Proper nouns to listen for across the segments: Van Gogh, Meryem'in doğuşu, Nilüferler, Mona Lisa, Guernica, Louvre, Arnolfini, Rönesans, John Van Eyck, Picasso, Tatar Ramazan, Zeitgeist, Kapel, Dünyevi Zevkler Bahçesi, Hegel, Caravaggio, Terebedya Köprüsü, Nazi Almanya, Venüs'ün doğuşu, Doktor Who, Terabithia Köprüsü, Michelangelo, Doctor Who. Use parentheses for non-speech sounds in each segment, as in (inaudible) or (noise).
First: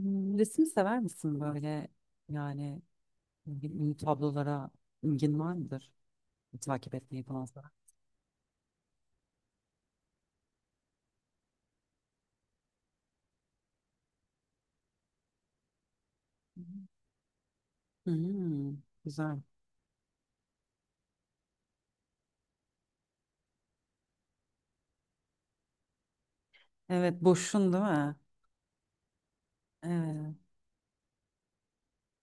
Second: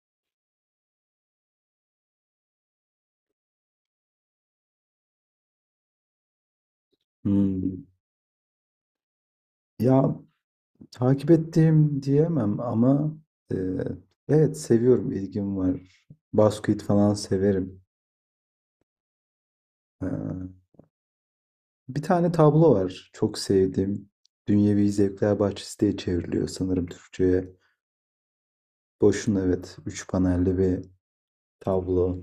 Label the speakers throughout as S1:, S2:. S1: Resim sever misin böyle yani, ünlü tablolara ilgin var mıdır? Takip etmeyi falan sever
S2: Hmm. Ya takip ettiğim diyemem ama e, evet seviyorum, ilgim var. Basket
S1: misin?
S2: falan severim.
S1: Hmm, güzel.
S2: Ee, bir tane tablo var çok sevdiğim. Dünyevi Zevkler Bahçesi diye çevriliyor sanırım
S1: Evet,
S2: Türkçe'ye.
S1: boşsun değil mi?
S2: Boş'un evet üç
S1: Evet.
S2: panelli bir tablo.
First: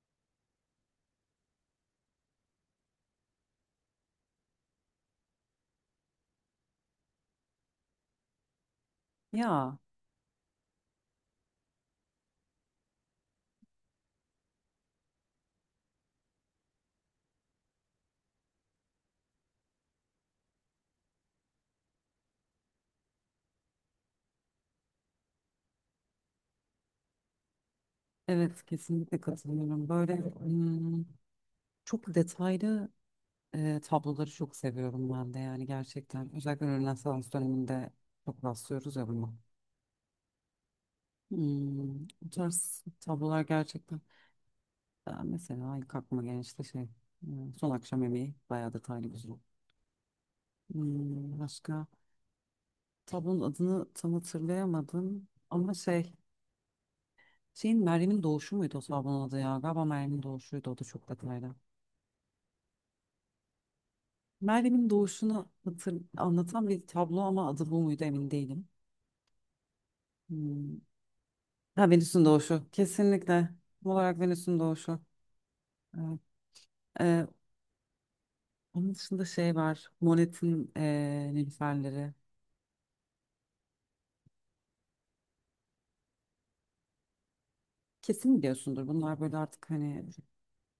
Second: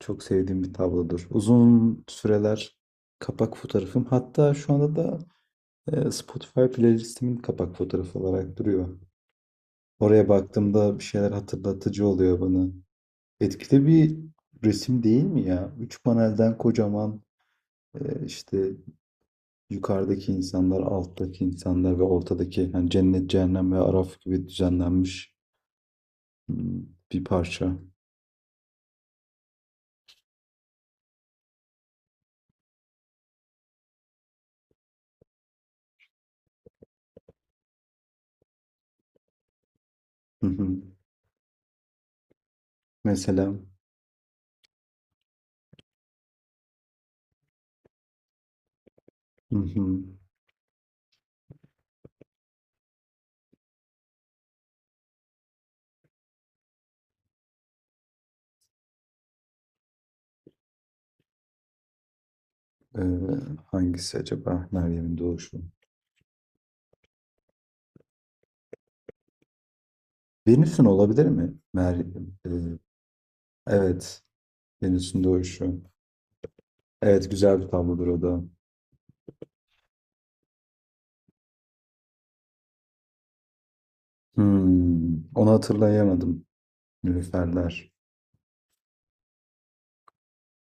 S2: Çok sevdiğim bir tablodur. Uzun süreler kapak fotoğrafım. Hatta şu anda da Spotify playlistimin kapak fotoğrafı olarak duruyor.
S1: Ya,
S2: Oraya baktığımda bir şeyler hatırlatıcı oluyor bana. Etkili bir resim değil mi ya? Üç panelden kocaman işte yukarıdaki insanlar, alttaki insanlar ve ortadaki yani cennet, cehennem ve araf gibi düzenlenmiş hmm, bir parça.
S1: evet, kesinlikle katılıyorum. Böyle, çok detaylı, tabloları çok seviyorum ben de yani, gerçekten. Özellikle Rönesans döneminde çok rastlıyoruz ya buna.
S2: Hı hı.
S1: Bu tarz tablolar,
S2: Mesela.
S1: gerçekten. Ben mesela ilk aklıma gelen, işte şey, son akşam yemeği, bayağı detaylı, güzel.
S2: Hı hı.
S1: Başka tablonun adını tam hatırlayamadım ama şey, şeyin Meryem'in doğuşu muydu o tablonun adı? Ya galiba Meryem'in doğuşuydu, o da çok detaylı.
S2: Ee, hangisi acaba?
S1: Meryem'in
S2: Meryem'in
S1: doğuşunu
S2: doğuşu.
S1: anlatan bir tablo ama adı bu muydu emin değilim. Hmm.
S2: Venüs'ün olabilir mi?
S1: Ha, Venüs'ün doğuşu,
S2: E,
S1: kesinlikle tam olarak
S2: evet.
S1: Venüs'ün doğuşu.
S2: Venüs'ün doğuşu.
S1: Evet. Ee,
S2: Evet, güzel bir tablodur o da.
S1: Onun dışında şey var, Monet'in, Nilüferleri.
S2: Onu hatırlayamadım. Nilüferler.
S1: Kesin biliyorsundur. Bunlar böyle artık hani,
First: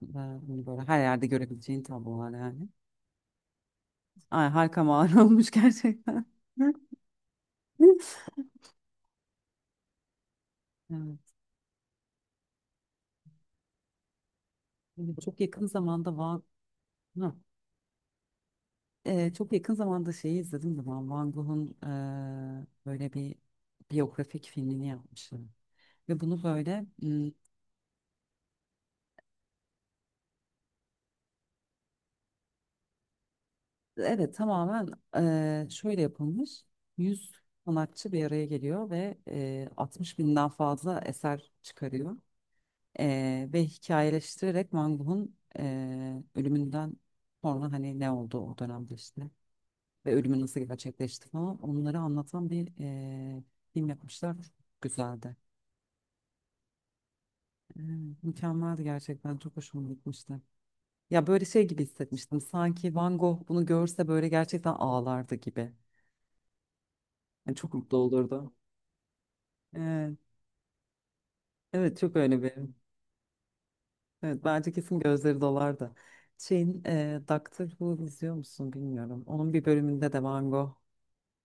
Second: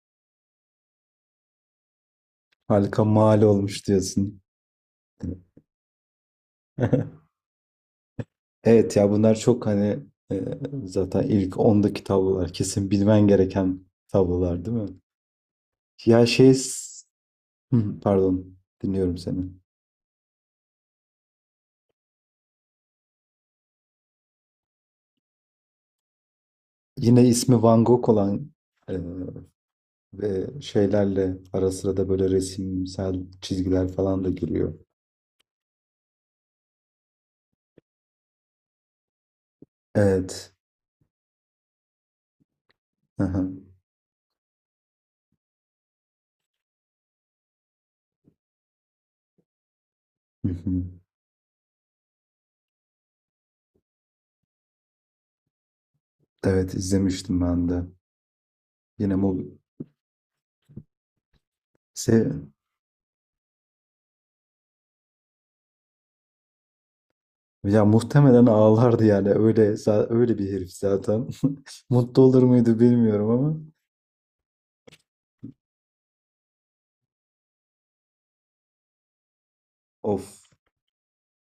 S1: ben bunu böyle her yerde görebileceğin tablolar yani.
S2: Harika mal olmuş diyorsun.
S1: Ay, harika mağara (laughs) olmuş gerçekten. (laughs)
S2: (laughs) Evet, ya bunlar çok hani e, zaten
S1: Evet.
S2: ilk 10'daki tablolar. Kesin bilmen gereken tablolar değil mi?
S1: Şimdi Çok yakın zamanda
S2: Ya
S1: Van
S2: şey s-
S1: Ha,
S2: Hı, pardon, dinliyorum seni.
S1: çok yakın zamanda şeyi izledim de ben, Van Gogh'un böyle bir biyografik filmini yapmışlar. Ve bunu böyle,
S2: Yine ismi Van Gogh olan, e, Ve şeylerle ara sıra da böyle resimsel çizgiler falan da
S1: evet
S2: giriyor.
S1: tamamen, şöyle yapılmış. 100 sanatçı bir araya geliyor ve 60 binden
S2: Evet.
S1: fazla eser çıkarıyor.
S2: Aha.
S1: Ve hikayeleştirerek Van Gogh'un, ölümünden sonra hani ne oldu o dönemde işte, ve ölümü
S2: Hı
S1: nasıl
S2: hı.
S1: gerçekleşti falan, onları anlatan bir film yapmışlar. Çok güzeldi.
S2: Evet, izlemiştim ben de.
S1: Eee, mükemmeldi
S2: Yine
S1: gerçekten,
S2: mu
S1: çok hoşuma gitmişti. Ya, böyle şey gibi
S2: se
S1: hissetmiştim, sanki Van Gogh bunu görse böyle gerçekten ağlardı gibi. Yani çok
S2: ya
S1: mutlu
S2: muhtemelen
S1: olurdu.
S2: ağlardı yani öyle
S1: Evet,
S2: öyle bir herif zaten. (laughs)
S1: evet, çok
S2: Mutlu
S1: öyle
S2: olur
S1: bir.
S2: muydu bilmiyorum ama.
S1: Evet, bence kesin gözleri dolardı. Şeyin Doctor Who izliyor musun bilmiyorum. Onun bir bölümünde de Van
S2: Of.
S1: Gogh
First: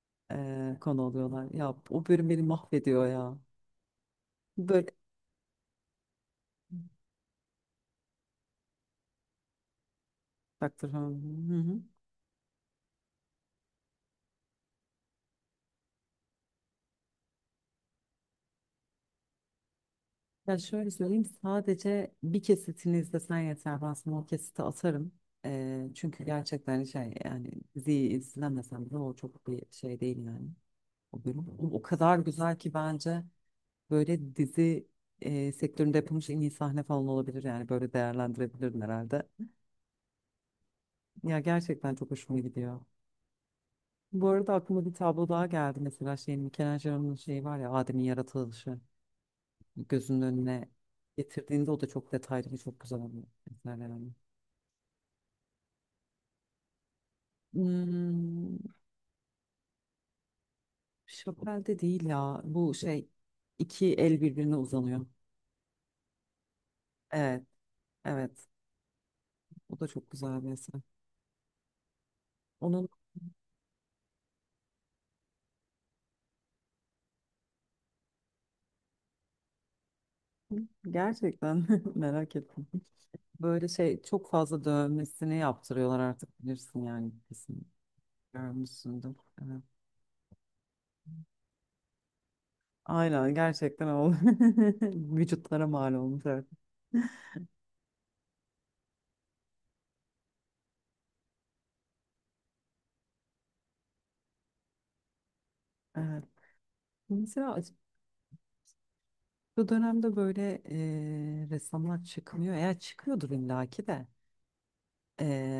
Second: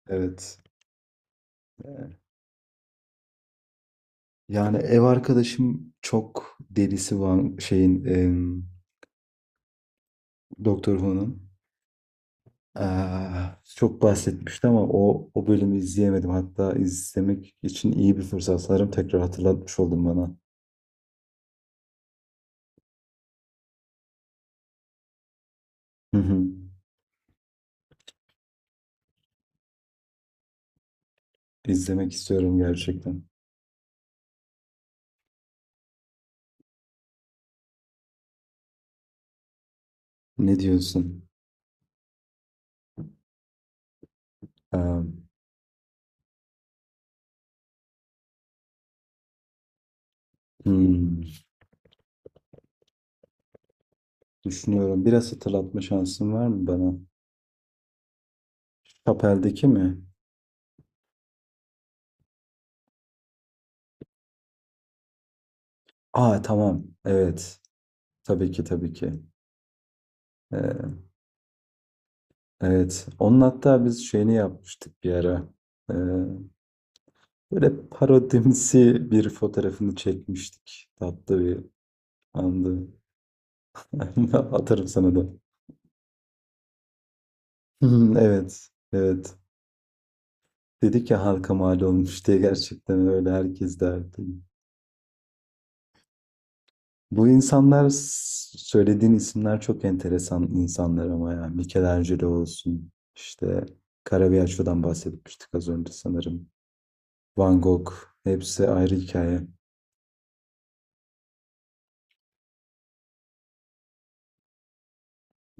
S2: Evet.
S1: konu oluyorlar. Ya, o bölüm beni mahvediyor ya.
S2: Yani
S1: Böyle
S2: ev arkadaşım çok delisi var şeyin
S1: (laughs) Doctor
S2: Doktor
S1: Who.
S2: Who'nun.
S1: Hı hı.
S2: Aa, çok bahsetmişti ama o bölümü izleyemedim. Hatta izlemek için iyi bir fırsat. Sanırım tekrar hatırlatmış oldun bana.
S1: Ya şöyle söyleyeyim, sadece bir kesitini izlesen yeter. Ben sana o kesiti atarım. E,
S2: Hı
S1: çünkü
S2: hı.
S1: gerçekten şey yani, diziyi izlemesen bile o çok bir şey değil yani. O bölüm. O
S2: İzlemek
S1: kadar güzel
S2: istiyorum
S1: ki bence,
S2: gerçekten.
S1: böyle dizi sektöründe yapılmış en iyi sahne falan olabilir yani, böyle değerlendirebilirim herhalde.
S2: Ne diyorsun?
S1: Ya gerçekten çok hoşuma gidiyor. Bu arada aklıma bir
S2: Aa,
S1: tablo daha geldi, mesela şey, Michelangelo'nun şeyi var ya, Adem'in yaratılışı. Gözünün önüne
S2: hmm,
S1: getirdiğinde, o da çok detaylı ve çok güzel bir eser yani.
S2: düşünüyorum. Biraz hatırlatma şansın var mı bana?
S1: Hmm,
S2: Kapel'deki mi?
S1: Chapelle de değil ya, bu şey, iki el birbirine uzanıyor.
S2: Aa, tamam.
S1: Evet,
S2: Evet.
S1: evet,
S2: Tabii ki, tabii ki.
S1: o da çok güzel bir eser.
S2: Ee,
S1: Onun
S2: evet. Onun hatta biz şeyini yapmıştık bir ara. Ee, böyle parodimsi bir fotoğrafını çekmiştik. Tatlı bir.
S1: gerçekten (laughs) merak ettim.
S2: Anladım.
S1: Böyle şey çok
S2: (laughs)
S1: fazla
S2: Atarım sana da.
S1: dövmesini yaptırıyorlar artık, bilirsin yani, kesin
S2: Hmm. Evet.
S1: görmüşsündür.
S2: Evet.
S1: Evet.
S2: Dedik ya halka mal olmuş diye, gerçekten öyle
S1: Aynen,
S2: herkes
S1: gerçekten oldu. (laughs)
S2: derdi.
S1: Vücutlara mal olmuş artık.
S2: Bu insanlar söylediğin isimler çok enteresan insanlar ama ya. Michelangelo olsun, işte Caravaggio'dan bahsetmiştik az önce
S1: Evet.
S2: sanırım.
S1: Mesela
S2: Van Gogh. Hepsi ayrı hikaye.
S1: bu dönemde böyle ressamlar çıkmıyor. Eğer çıkıyordur illaki de,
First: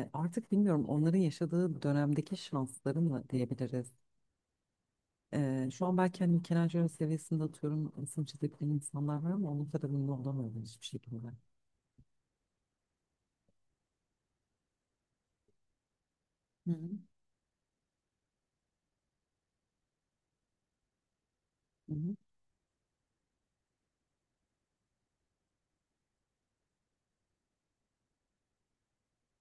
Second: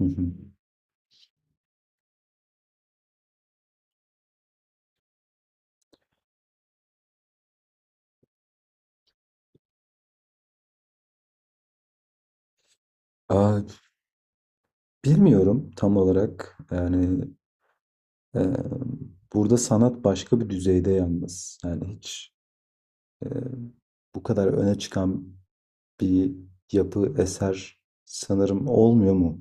S2: Hı hı.
S1: artık bilmiyorum, onların yaşadığı dönemdeki şansları mı diyebiliriz. Şu an belki hani Michelangelo seviyesinde, atıyorum, resim çizebilen insanlar var ama onun kadar ünlü olamıyorlar hiçbir şekilde.
S2: Aa, bilmiyorum tam olarak.
S1: Hı hı.
S2: Yani e, burada sanat başka bir düzeyde yalnız.
S1: Hı
S2: Yani
S1: hı.
S2: hiç e, bu kadar öne çıkan bir yapı, eser sanırım olmuyor mu?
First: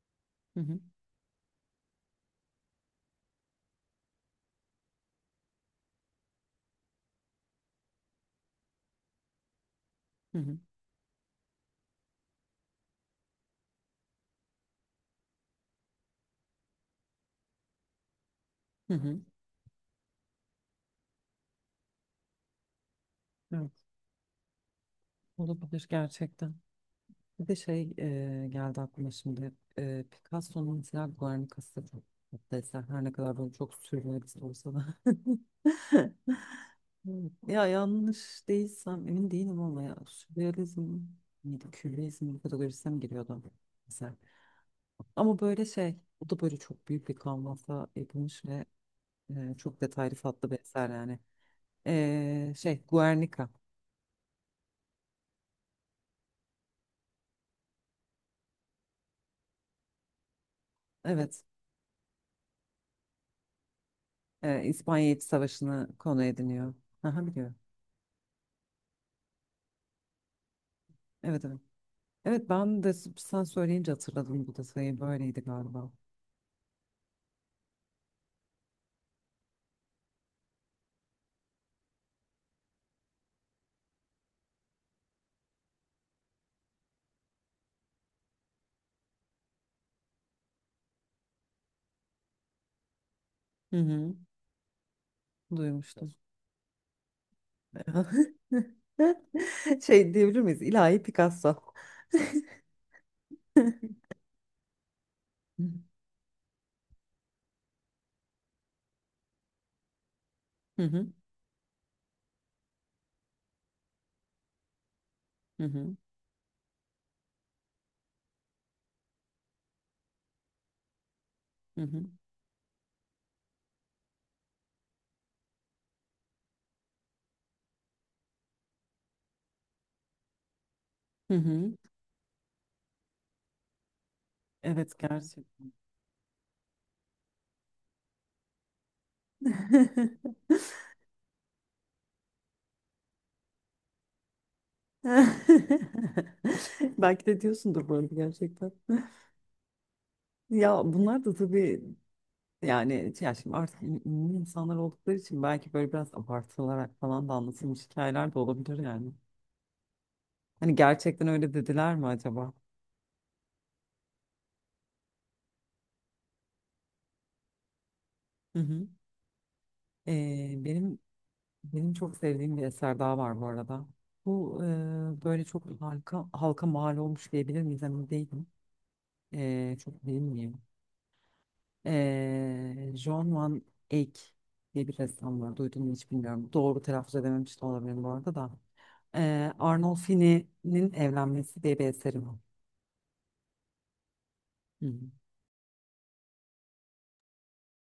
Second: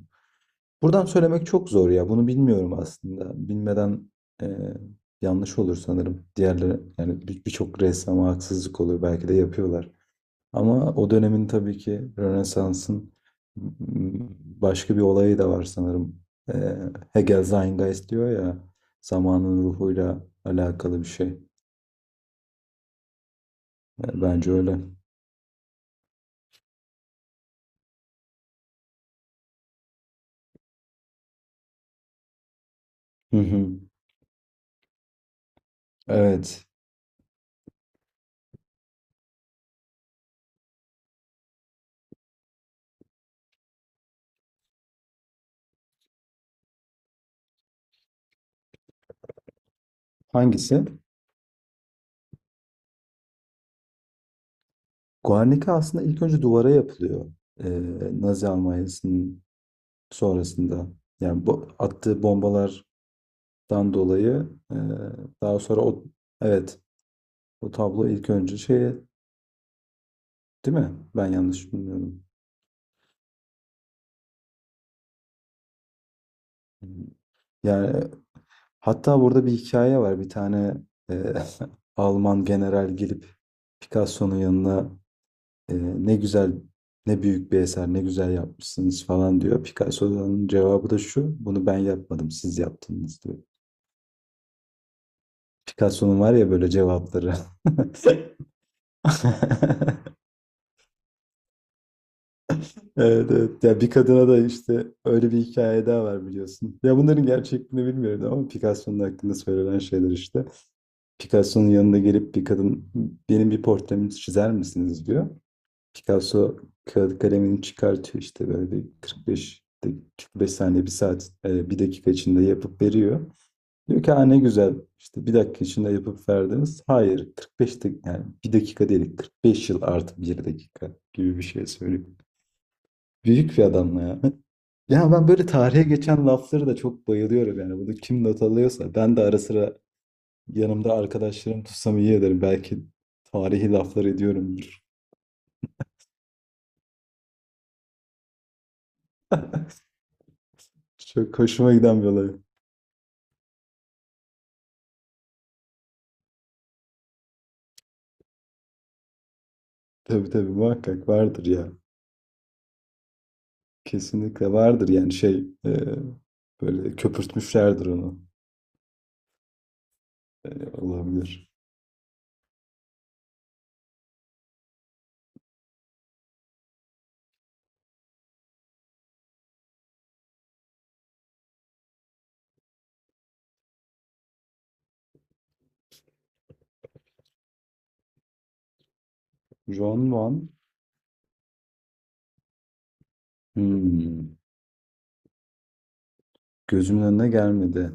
S1: Hı hı.
S2: Buradan söylemek çok zor ya. Bunu bilmiyorum aslında. Bilmeden e, yanlış olur sanırım. Diğerleri yani birçok ressama haksızlık olur. Belki de yapıyorlar.
S1: Hı hı.
S2: Ama o dönemin tabii ki Rönesans'ın başka bir olayı da var sanırım. E, Hegel Zeitgeist diyor ya,
S1: Hı hı.
S2: zamanın ruhuyla alakalı bir şey.
S1: Evet,
S2: Bence öyle.
S1: olabilir gerçekten. Bir de şey geldi aklıma şimdi. Picasso'nun mesela Guernica'sı çok tatlı eser. Her ne kadar
S2: Hı
S1: böyle
S2: hı.
S1: çok sürrealist olsa da. (laughs)
S2: Evet.
S1: Evet. Ya, yanlış değilsem emin değilim ama ya, sürrealizm miydi, kübrizm kategorisine mi giriyordu mesela? Ama böyle şey, o da böyle çok büyük bir kanvasa yapılmış ve çok detaylı, tatlı bir
S2: Hangisi?
S1: eser yani. Şey, Guernica.
S2: Guernica aslında ilk önce duvara yapılıyor. Ee, Nazi Almanya'sının sonrasında.
S1: Evet,
S2: Yani bu attığı bombalardan dolayı
S1: İspanya İç
S2: daha sonra
S1: Savaşı'nı
S2: o,
S1: konu ediniyor.
S2: evet,
S1: Aha, biliyorum.
S2: o tablo ilk önce şey değil mi? Ben
S1: Evet, evet.
S2: yanlış bilmiyorum.
S1: Evet, ben de sen söyleyince hatırladım bu detayı. Böyleydi galiba.
S2: Yani hatta burada bir hikaye var. Bir tane e, (laughs) Alman general gelip Picasso'nun yanına Ee, ne güzel, ne büyük bir eser, ne güzel yapmışsınız falan diyor. Picasso'nun cevabı da şu: bunu ben yapmadım, siz yaptınız diyor.
S1: Hı hı. Duymuştum.
S2: Picasso'nun var ya böyle cevapları. (laughs)
S1: (laughs) Şey diyebilir miyiz? İlahi Picasso. (laughs)
S2: Evet, evet.
S1: Hı
S2: Ya bir kadına da işte öyle bir hikaye daha var, biliyorsun. Ya bunların gerçekliğini bilmiyorum ama Picasso'nun hakkında söylenen şeyler işte.
S1: hı.
S2: Picasso'nun yanına gelip bir kadın, benim bir portremi çizer misiniz diyor.
S1: Hı hı.
S2: Picasso kağıt kalemini çıkartıyor, işte böyle bir 45 45 saniye bir saat bir
S1: Hı hı.
S2: dakika içinde yapıp veriyor. Diyor ki ha, ne güzel, işte bir dakika içinde yapıp verdiniz. Hayır, 45 yani bir dakika değil, 45 yıl artı bir dakika
S1: Hı
S2: gibi bir şey
S1: hı.
S2: söylüyor. Büyük bir adamla ya. (laughs)
S1: Evet,
S2: Ya ben böyle
S1: gerçekten.
S2: tarihe geçen lafları da çok bayılıyorum yani. Bunu kim not alıyorsa, ben de ara sıra
S1: (laughs)
S2: yanımda arkadaşlarım tutsam iyi ederim. Belki tarihi laflar ediyorumdur.
S1: Belki de diyorsundur bu arada, gerçekten. (laughs)
S2: (laughs)
S1: Ya, bunlar da
S2: Çok hoşuma
S1: tabii.
S2: giden bir olay.
S1: Yani ya şimdi artık ünlü insanlar oldukları için, belki böyle biraz abartılarak falan da anlatılmış hikayeler de olabilir yani.
S2: Tabii, tabii,
S1: Hani
S2: muhakkak
S1: gerçekten
S2: vardır
S1: öyle
S2: ya.
S1: dediler mi acaba?
S2: Kesinlikle vardır, yani şey böyle köpürtmüşlerdir onu.
S1: Hı hı.
S2: E,
S1: Ee, benim
S2: olabilir.
S1: benim çok sevdiğim bir eser daha var bu arada. Bu böyle çok halka mal olmuş diyebilir miyiz, emin değilim. Çok bilmiyorum. John Van Eyck diye bir ressam var. Duydun mu hiç bilmiyorum. Doğru telaffuz edememiş de olabilirim bu arada da.
S2: Ron Von
S1: Arnolfini'nin Evlenmesi diye bir eseri var.
S2: hmm,
S1: Hı
S2: gözümün önüne gelmedi.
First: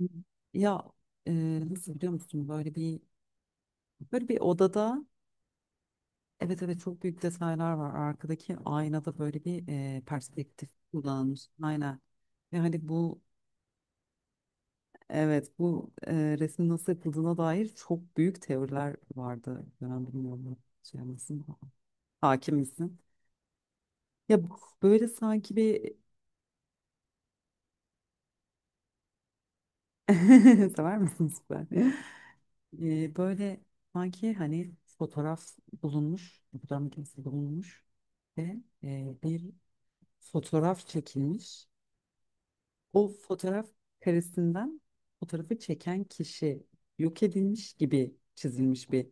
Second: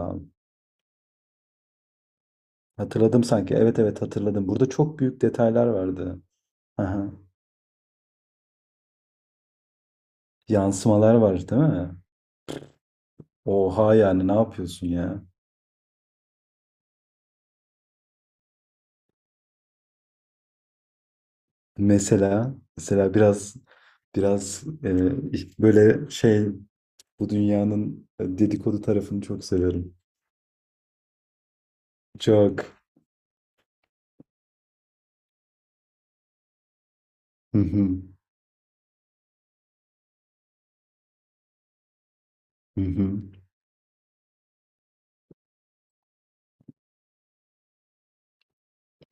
S1: hı. Ya, e, nasıl biliyor musun, böyle bir,
S2: hatırladım sanki. Evet, evet,
S1: böyle bir
S2: hatırladım. Burada çok
S1: odada,
S2: büyük detaylar vardı.
S1: evet evet, çok
S2: Aha,
S1: büyük detaylar var, arkadaki aynada böyle bir perspektif
S2: yansımalar
S1: kullanılmış
S2: var değil mi?
S1: aynen. Ve hani bu,
S2: Oha, yani ne yapıyorsun ya?
S1: evet, bu resmin nasıl yapıldığına dair çok büyük teoriler vardı, ben bilmiyorum. Şey misin
S2: Mesela,
S1: Hakim misin?
S2: mesela biraz,
S1: Ya,
S2: biraz
S1: böyle sanki bir
S2: böyle şey, bu dünyanın dedikodu tarafını çok severim.
S1: (laughs) sever misin, süper.
S2: Çok.
S1: Böyle sanki hani fotoğraf bulunmuş, fotoğraf makinesi
S2: Hı
S1: bulunmuş
S2: hı.
S1: ve bir fotoğraf çekilmiş.
S2: Hı
S1: O
S2: hı.
S1: fotoğraf karesinden fotoğrafı çeken kişi yok edilmiş gibi çizilmiş bir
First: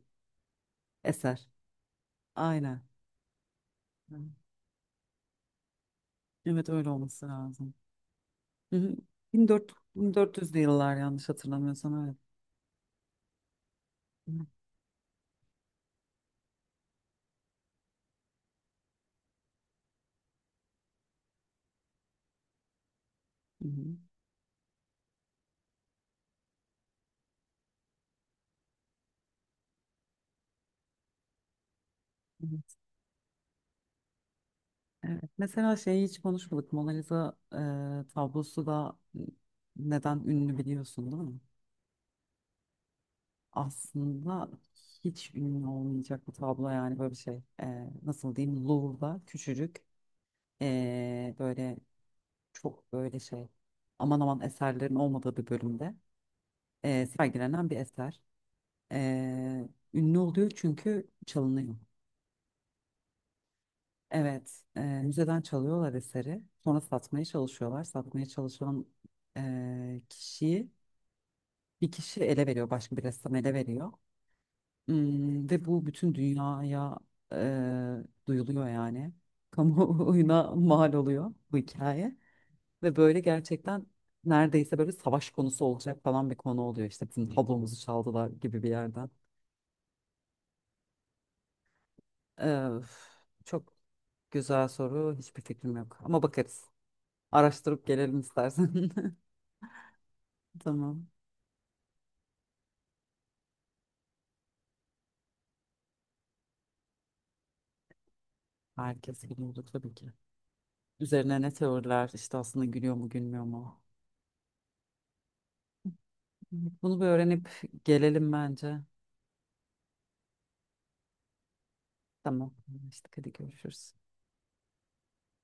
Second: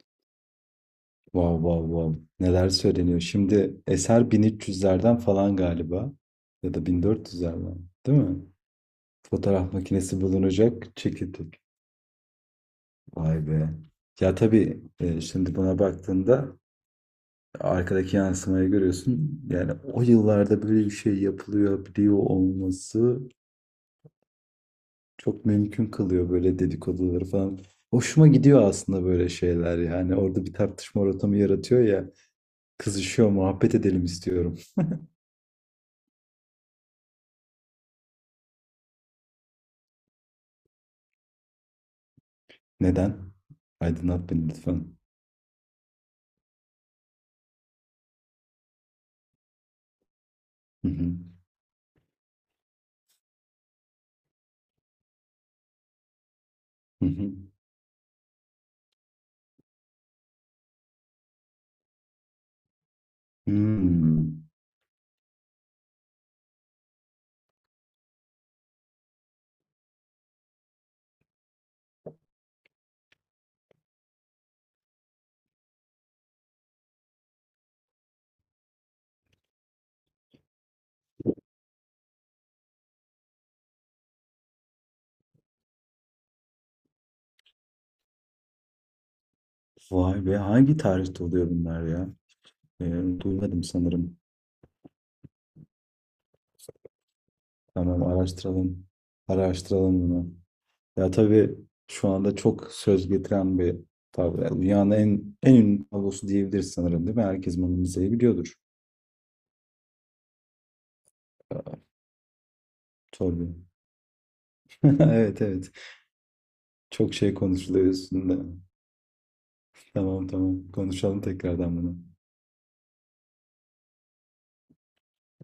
S1: eser.
S2: Wow, wow, wow. Neler
S1: Aynen.
S2: söyleniyor. Şimdi
S1: Hı.
S2: eser 1300'lerden falan galiba.
S1: Evet,
S2: Ya da
S1: öyle olması lazım.
S2: 1400'lerden. Değil mi?
S1: Hı hı.
S2: Fotoğraf
S1: 1400,
S2: makinesi
S1: 1400'lü yıllar
S2: bulunacak.
S1: yanlış
S2: Çekirdek.
S1: hatırlamıyorsam, evet.
S2: Vay be.
S1: Hı
S2: Ya
S1: hı.
S2: tabii şimdi buna baktığında arkadaki yansımayı görüyorsun. Yani o yıllarda böyle bir şey yapılıyor, biliyor olması çok mümkün kılıyor böyle dedikoduları falan. Hoşuma gidiyor aslında böyle şeyler yani. Orada bir tartışma ortamı yaratıyor ya.
S1: Hı hı.
S2: Kızışıyor, muhabbet edelim istiyorum.
S1: Evet. Mesela şeyi hiç konuşmadık, Mona Lisa tablosu da neden ünlü biliyorsun değil mi?
S2: Neden? Aydınlat beni
S1: Aslında
S2: lütfen.
S1: hiç ünlü olmayacak bir tablo yani, böyle bir şey. Nasıl diyeyim? Louvre'da küçücük,
S2: Hı hı.
S1: böyle çok böyle şey, aman aman eserlerin olmadığı bir bölümde
S2: Hı hı.
S1: sergilenen bir eser. E, ünlü oluyor çünkü çalınıyor.
S2: Hmm.
S1: Evet, müzeden çalıyorlar eseri. Sonra satmaya çalışıyorlar. Satmaya çalışan kişiyi, bir kişi ele veriyor, başka bir ressam ele veriyor. Ve bu bütün dünyaya duyuluyor yani. (laughs) Kamuoyuna mal oluyor bu hikaye. Ve böyle gerçekten neredeyse böyle savaş konusu olacak falan bir konu oluyor. İşte bizim tablomuzu çaldılar gibi bir yerden.
S2: Vay be, hangi tarihte oluyor bunlar ya?
S1: Üf,
S2: Duymadım
S1: çok
S2: sanırım.
S1: güzel soru. Hiçbir fikrim yok. Ama bakarız. Araştırıp
S2: Tamam,
S1: gelelim
S2: araştıralım.
S1: istersen.
S2: Araştıralım bunu.
S1: (laughs) Tamam.
S2: Ya tabii şu anda çok söz getiren bir tablo. Yani dünyanın en ünlü tablosu diyebiliriz sanırım, değil mi? Herkes Mona Lisa'yı biliyordur.
S1: Herkes biliyordu tabii ki. Üzerine ne
S2: Aa,
S1: teoriler işte, aslında gülüyor mu gülmüyor
S2: tabii.
S1: mu?
S2: (laughs) Evet, evet.
S1: Bunu bir
S2: Çok şey
S1: öğrenip
S2: konuşuluyor
S1: gelelim
S2: üstünde.
S1: bence.
S2: Tamam, tamam. Konuşalım tekrardan bunu.
S1: Tamam. Anlaştık. Hadi görüşürüz.